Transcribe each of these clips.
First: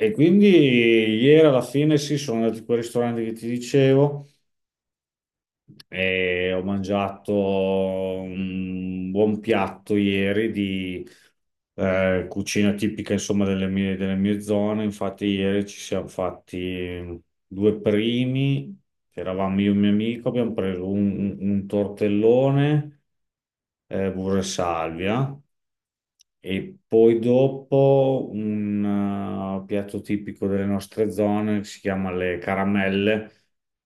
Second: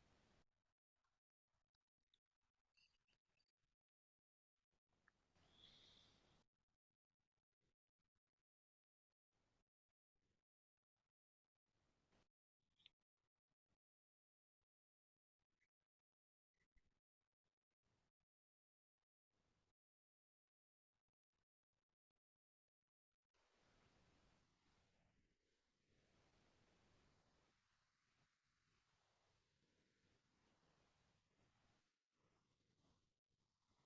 E quindi ieri alla fine sì, sono andato in quel ristorante che ti dicevo e ho mangiato un buon piatto ieri di cucina tipica insomma delle mie zone. Infatti ieri ci siamo fatti due primi, che eravamo io e un mio amico, abbiamo preso un tortellone burro e salvia. E poi dopo un piatto tipico delle nostre zone che si chiama le caramelle,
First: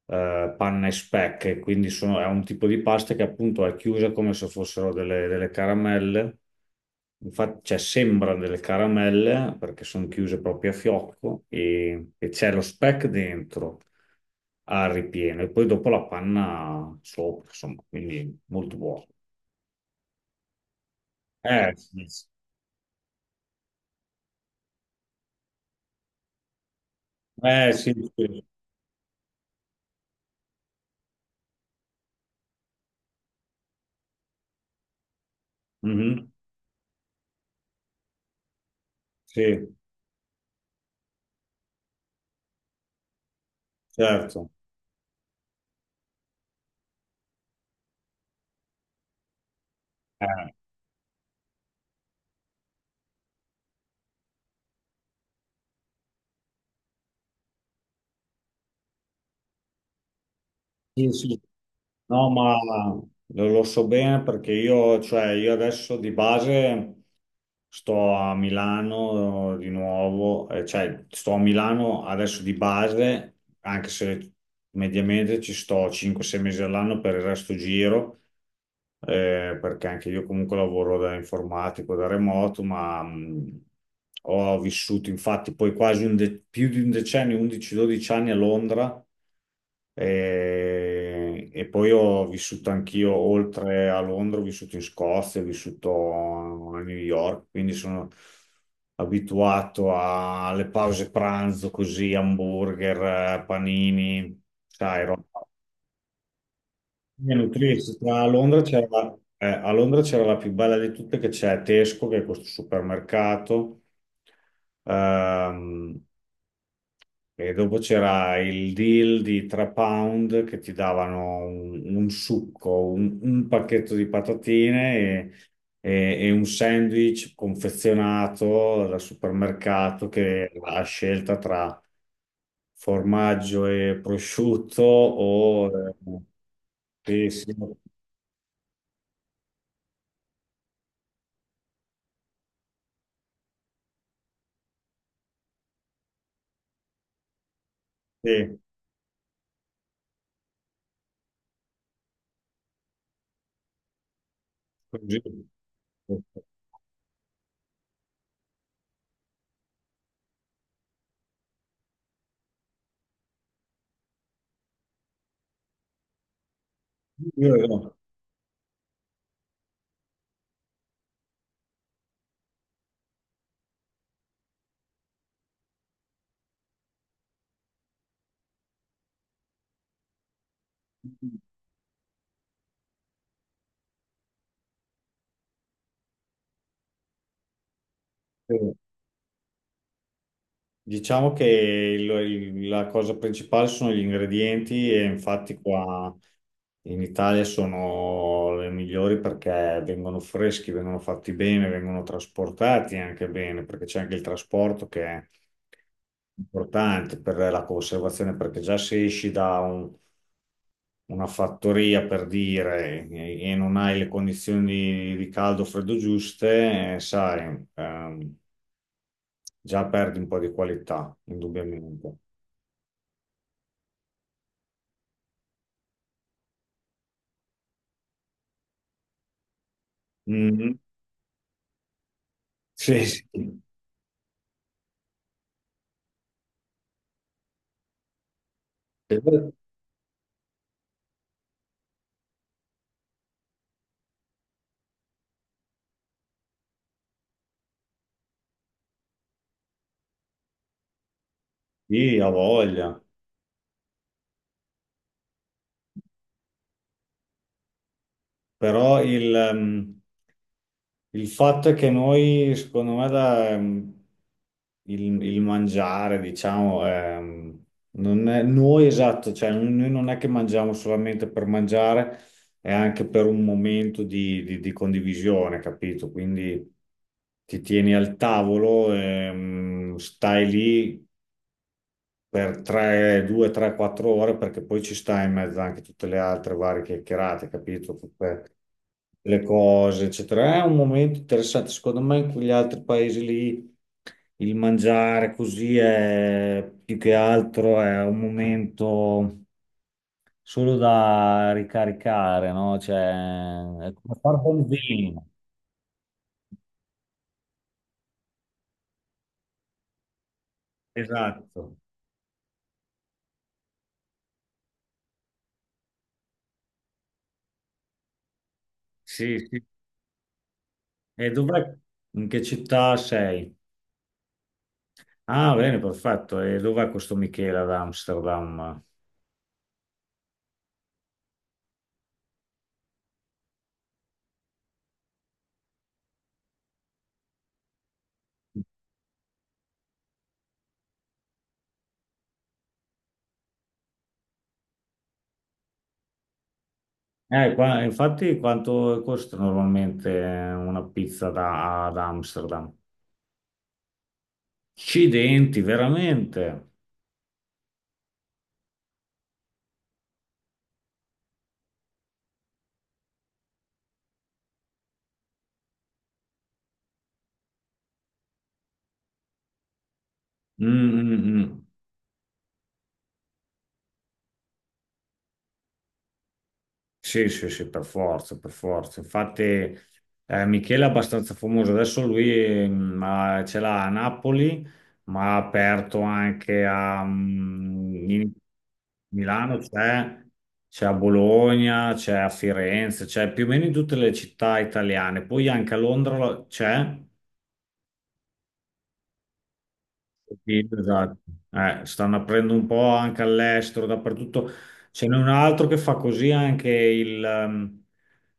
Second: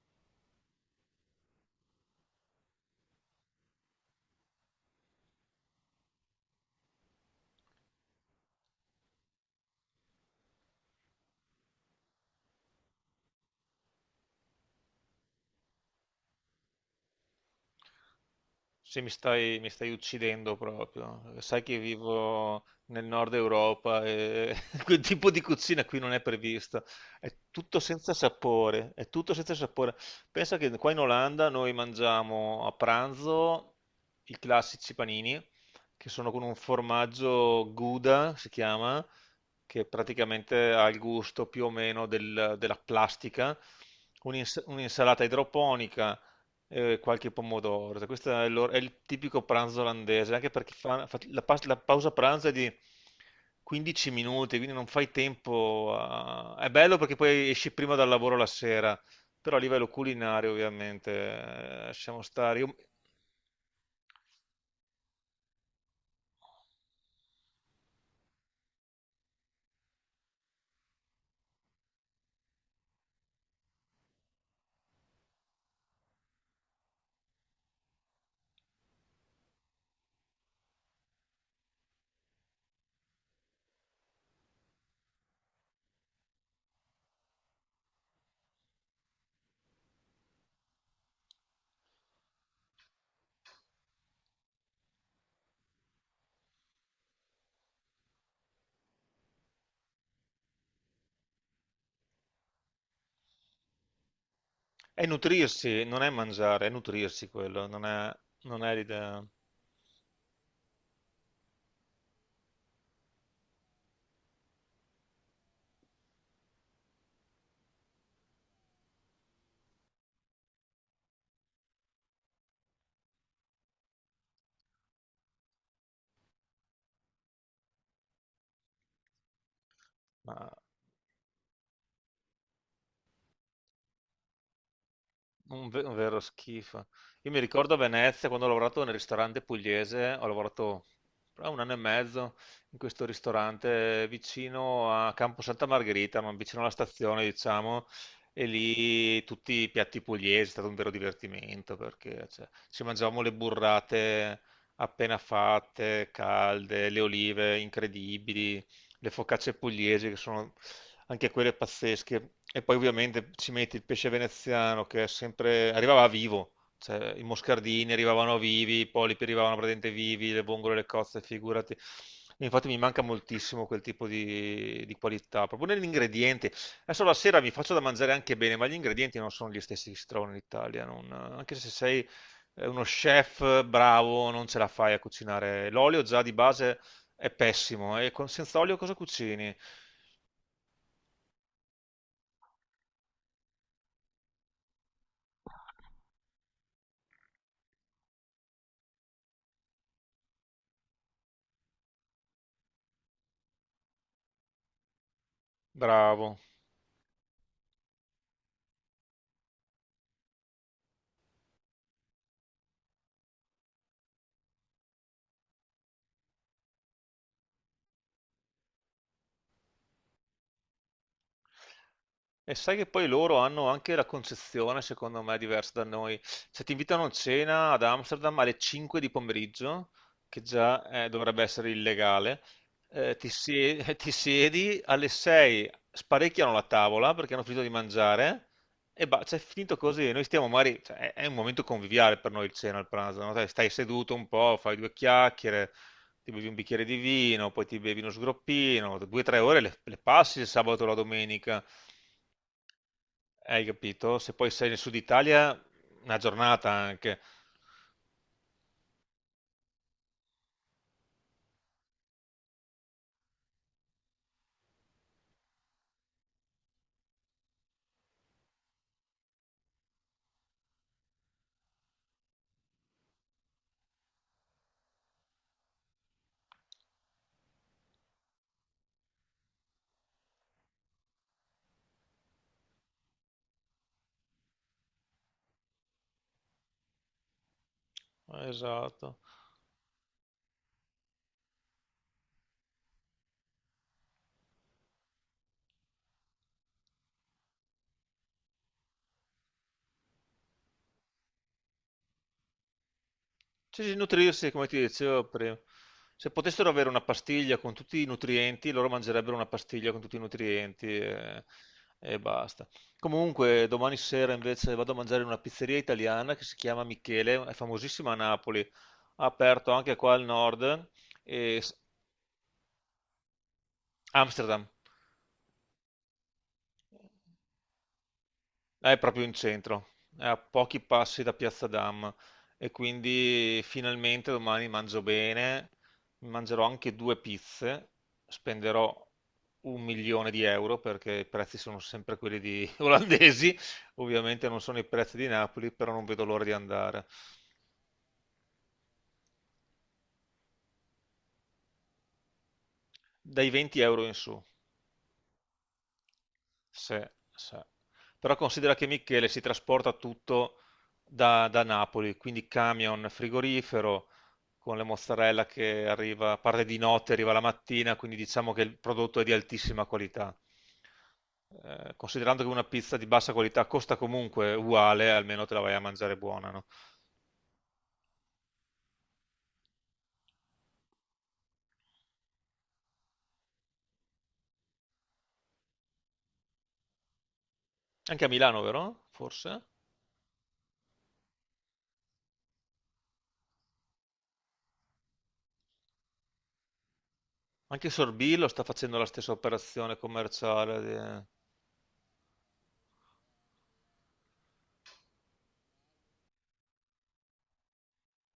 panna e speck, quindi è un tipo di pasta che appunto è chiusa come se fossero delle caramelle, infatti cioè, sembrano delle caramelle perché sono chiuse proprio a fiocco e c'è lo speck dentro al ripieno e poi dopo la panna sopra, insomma, quindi molto Sì, buono. mi stai uccidendo proprio. Sai che Sì, sì. vivo nel nord Europa e quel tipo di cucina qui non è prevista. È tutto Sì, senza sì. sapore, è tutto senza sapore. Pensa che qua in Olanda noi mangiamo a pranzo i classici panini, che sono Mhm. con un formaggio Gouda, si chiama, Sì, che praticamente ha il gusto più o meno della plastica. certo. Un'insalata idroponica e qualche pomodoro. Cioè, questo è, è il tipico pranzo olandese, anche Eh, perché la pausa pranzo è di 15 minuti, quindi non fai tempo È bello perché poi esci prima dal lavoro la sera, però a livello culinario sì, sì. ovviamente siamo No, ma stati... lo so bene perché cioè, io adesso di base sto a Milano di nuovo, cioè sto a Milano adesso di base, anche se mediamente ci sto 5-6 mesi all'anno per il resto giro. Perché anche io comunque lavoro da informatico, da remoto, ma ho vissuto infatti poi quasi più di un decennio, 11-12 anni a Londra e, poi ho vissuto anch'io oltre a Londra, ho vissuto in Scozia, ho vissuto a New York, quindi sono abituato alle pause pranzo così, hamburger, panini, sai, È roba. nutrirsi, non è mangiare, è nutrirsi Bisogna quello, non nutrirsi. è, A Londra non è c'era l'idea. A Londra c'era la più bella di tutte che c'è Tesco, che è questo supermercato, ehm, e dopo c'era il deal di 3 pound che ti davano un succo, un pacchetto di patatine e, e un sandwich confezionato dal supermercato Ma che ha scelta tra formaggio e prosciutto o... un vero schifo. Eh, Io mi sì, ricordo sì. a Venezia quando ho lavorato nel ristorante pugliese, ho lavorato un anno e mezzo in questo ristorante vicino a Campo Santa Margherita, ma vicino alla stazione, diciamo, e Sì, lì tutti i piatti pugliesi, è stato un vero divertimento perché cioè, ci mangiavamo le burrate appena così. fatte, calde, le olive incredibili, le focacce pugliesi che sono anche quelle pazzesche, e poi ovviamente ci metti il pesce veneziano che è sempre arrivava vivo, cioè i Io no. moscardini arrivavano vivi, i polipi arrivavano praticamente vivi, le vongole, le cozze, figurati. E infatti mi manca moltissimo quel tipo di qualità, proprio negli ingredienti. Adesso la sera mi faccio da mangiare anche bene, ma gli ingredienti non sono gli stessi che si trovano in Italia, non- anche se sei uno chef bravo non ce la fai a cucinare. L'olio già di base è pessimo. E con senza Eh, olio cosa cucini? Diciamo che la cosa principale sono gli ingredienti e infatti qua in Italia sono le migliori perché vengono freschi, vengono fatti bene, vengono trasportati anche bene, perché c'è anche il trasporto che è Bravo. importante per la conservazione, perché già se esci da una fattoria per dire e non hai le condizioni di caldo o freddo giuste, sai, già perdi un po' di qualità, indubbiamente. E sai che poi loro hanno anche la concezione, secondo me, diversa da noi. Se ti invitano a cena ad Amsterdam alle 5 di pomeriggio, che Mm. già dovrebbe essere illegale, Sì, sì. Ti siedi alle 6, sparecchiano la tavola perché hanno finito di mangiare e cioè, è finito così. Noi stiamo magari, cioè, è un momento conviviale per noi il cena, il pranzo, no? Dai, stai seduto un po', fai due chiacchiere, ti bevi un bicchiere di vino, poi ti bevi uno sgroppino, 2 o 3 ore le passi il sabato o la domenica, Sì, ha voglia. hai capito? Se poi sei nel sud Italia, una giornata anche. Però il fatto è che noi, secondo me, il mangiare, diciamo, non è, noi esatto, cioè noi non è che mangiamo solamente per mangiare, è anche per un momento di, di condivisione, capito? Quindi ti tieni al tavolo, stai lì per 3, 2, 3, 4 ore, perché poi ci sta in mezzo anche tutte le altre varie chiacchierate, capito? Tutte Esatto. le cose, eccetera. È un momento interessante, secondo me, in quegli altri paesi lì il mangiare così è più che altro è un momento solo da ricaricare, no? Cioè, Cioè, è sì, come far nutrirsi, buon come ti vino. dicevo prima. Se potessero avere una pastiglia con tutti i nutrienti, loro mangerebbero una pastiglia con tutti i nutrienti Esatto. e basta. Comunque, domani sera invece vado a mangiare in una pizzeria italiana che si chiama Michele, è famosissima a Napoli, ha Sì, sì. aperto anche qua al nord E e dov'è? In che città sei? Amsterdam Ah, bene, perfetto. E dov'è questo Michele ad Amsterdam? è proprio in centro, è a pochi passi da Piazza Dam e quindi finalmente domani mangio bene, mi mangerò anche due pizze, spenderò un milione di euro perché i prezzi sono sempre quelli di olandesi, ovviamente non sono i prezzi di Napoli, però non vedo l'ora di andare, Infatti, quanto costa normalmente una pizza ad Amsterdam? dai 20 euro in su. Accidenti, veramente. Sì, sì. Però considera che Michele si trasporta tutto da, da Napoli, quindi camion frigorifero con le mozzarella che arriva, parte di notte, arriva la mattina, quindi diciamo che il prodotto è di altissima qualità. Mm, mm, mm. Considerando che una pizza di bassa qualità costa comunque uguale, almeno te la vai a mangiare buona, no? Sì, sì, sì, per forza, per forza. Infatti, Michele è abbastanza famoso. Adesso lui ma ce l'ha a Napoli, ma ha aperto anche Anche a in Milano, vero? Milano, Forse? c'è a Bologna, c'è a Firenze, c'è più o meno in tutte le città italiane. Poi anche a Londra c'è. Anche Sorbillo sta facendo la stessa operazione Sì, commerciale. esatto. Stanno aprendo un po' anche all'estero, dappertutto. Ce n'è un altro che fa così anche il, ehm,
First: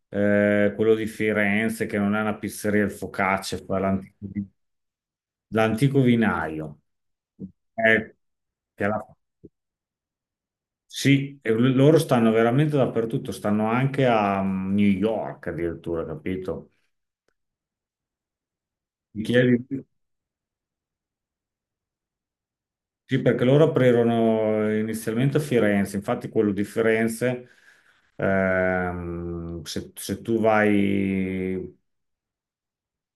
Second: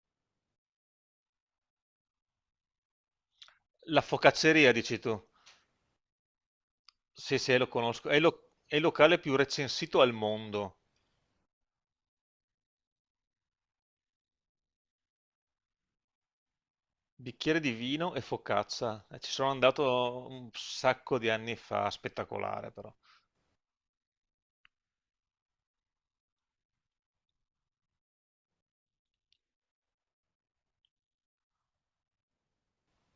eh, quello di Firenze, che non è una pizzeria, il focaccia, fa La focacceria, dici tu? l'antico vinaio. Sì, sì, lo conosco. Eh, È che il alla- locale più recensito al mondo. Sì, e loro stanno veramente dappertutto, stanno anche a New York addirittura, capito? Bicchiere di vino e focaccia. Ti Ci sono chiedi? andato un sacco di anni fa, spettacolare però. Sì, perché loro aprirono inizialmente a Firenze, infatti quello di Firenze, ehm, se, se tu vai,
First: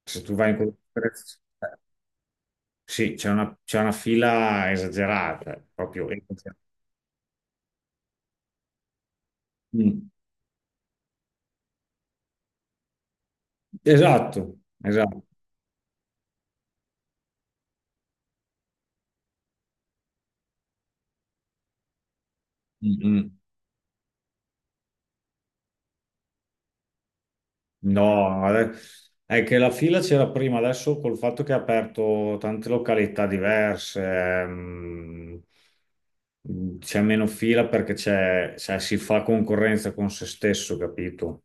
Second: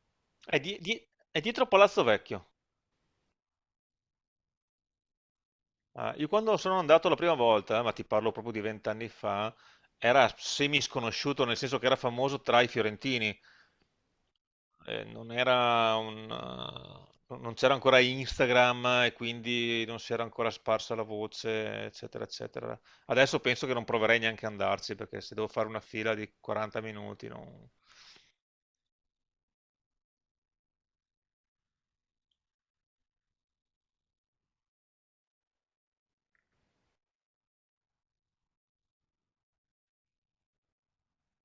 se tu vai in È, quello di di- di- Firenze, è dietro Palazzo Vecchio. sì, c'è una fila esagerata, proprio, Ah, io quando esagerata. sono andato la prima volta, ma ti parlo proprio di vent'anni fa, Mm. era semi sconosciuto, nel senso che era famoso tra i fiorentini. Esatto, esatto. Non era non c'era ancora Instagram e quindi non si era ancora sparsa la voce, eccetera, eccetera. Mm, mm. Adesso penso che non proverei neanche ad andarci perché se devo fare una fila di 40 minuti, non... No, è che la fila c'era prima, adesso col fatto che ha aperto tante località diverse, c'è meno fila perché c'è, cioè, si fa concorrenza con se stesso, capito?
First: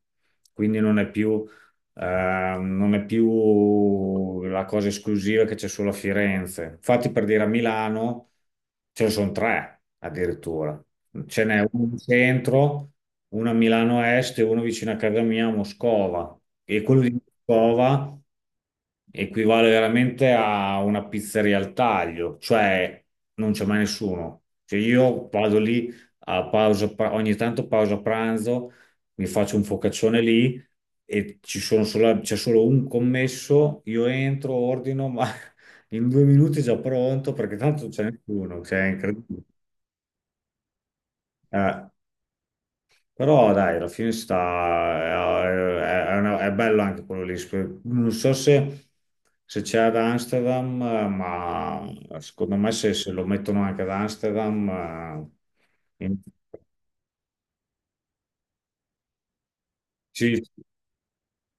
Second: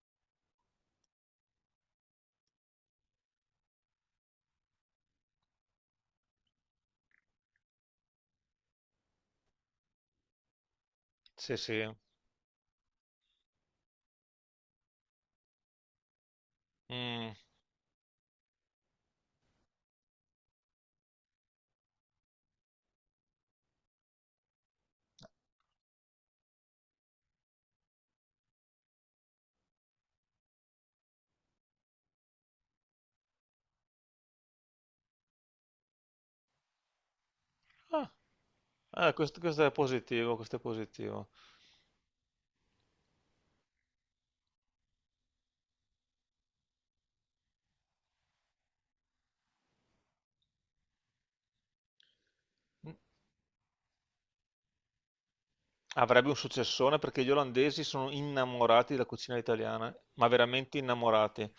Quindi eh, non è più la cosa esclusiva che c'è solo a Firenze. Infatti, per dire a Milano ce ne sono tre addirittura. Ce Sì, n'è uno sì. in centro, uno a Milano Est e uno vicino a casa mia a Moscova. E quello di Mm. Moscova equivale veramente a una pizzeria al taglio, cioè non c'è mai nessuno. Cioè io vado lì ogni tanto pausa pranzo, mi faccio un focaccione lì e c'è solo un commesso, io entro, ordino, ma in 2 minuti è già pronto perché tanto non c'è Ah, nessuno, cioè è questo, incredibile. questo è positivo, questo è positivo. Eh. Però dai, alla fine sta, è una- è bello anche quello lì. Non so se, se, c'è ad Amsterdam, ma secondo me se lo mettono anche ad Amsterdam, eh, in- Avrebbe un successone perché gli olandesi sono innamorati della cucina italiana, ma sì, veramente innamorati.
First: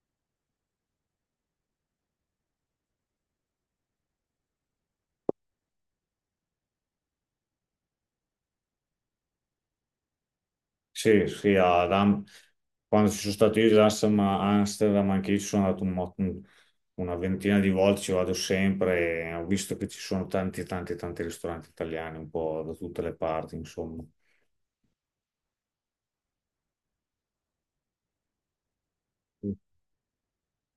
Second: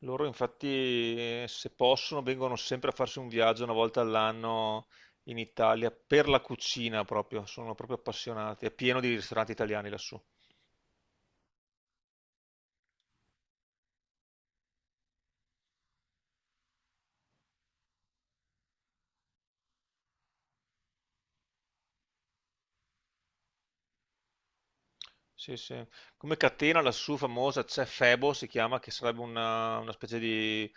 Loro infatti, se possono, vengono sempre a farsi un viaggio una volta all'anno in Italia per la cucina proprio, sono proprio appassionati. È pieno di ristoranti italiani lassù. sì, sì, quando ci sono stato io ad Amsterdam, anche io ci sono andato una ventina di volte, ci vado sempre e ho visto che ci sono tanti, tanti, tanti ristoranti italiani un po' da tutte le parti, insomma. Sì, sì. Come catena lassù famosa c'è Febo, si chiama, che sarebbe una specie di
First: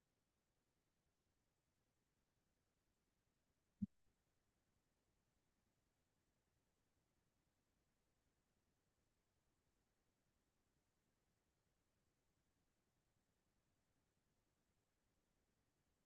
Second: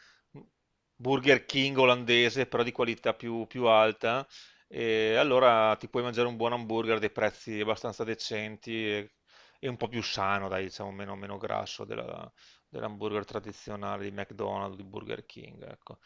Burger King olandese, però di qualità più, più alta. E allora ti puoi mangiare un buon hamburger a dei prezzi abbastanza decenti e un po' più sano, dai, diciamo, meno, meno grasso dell'hamburger tradizionale di McDonald's, di Burger King, ecco.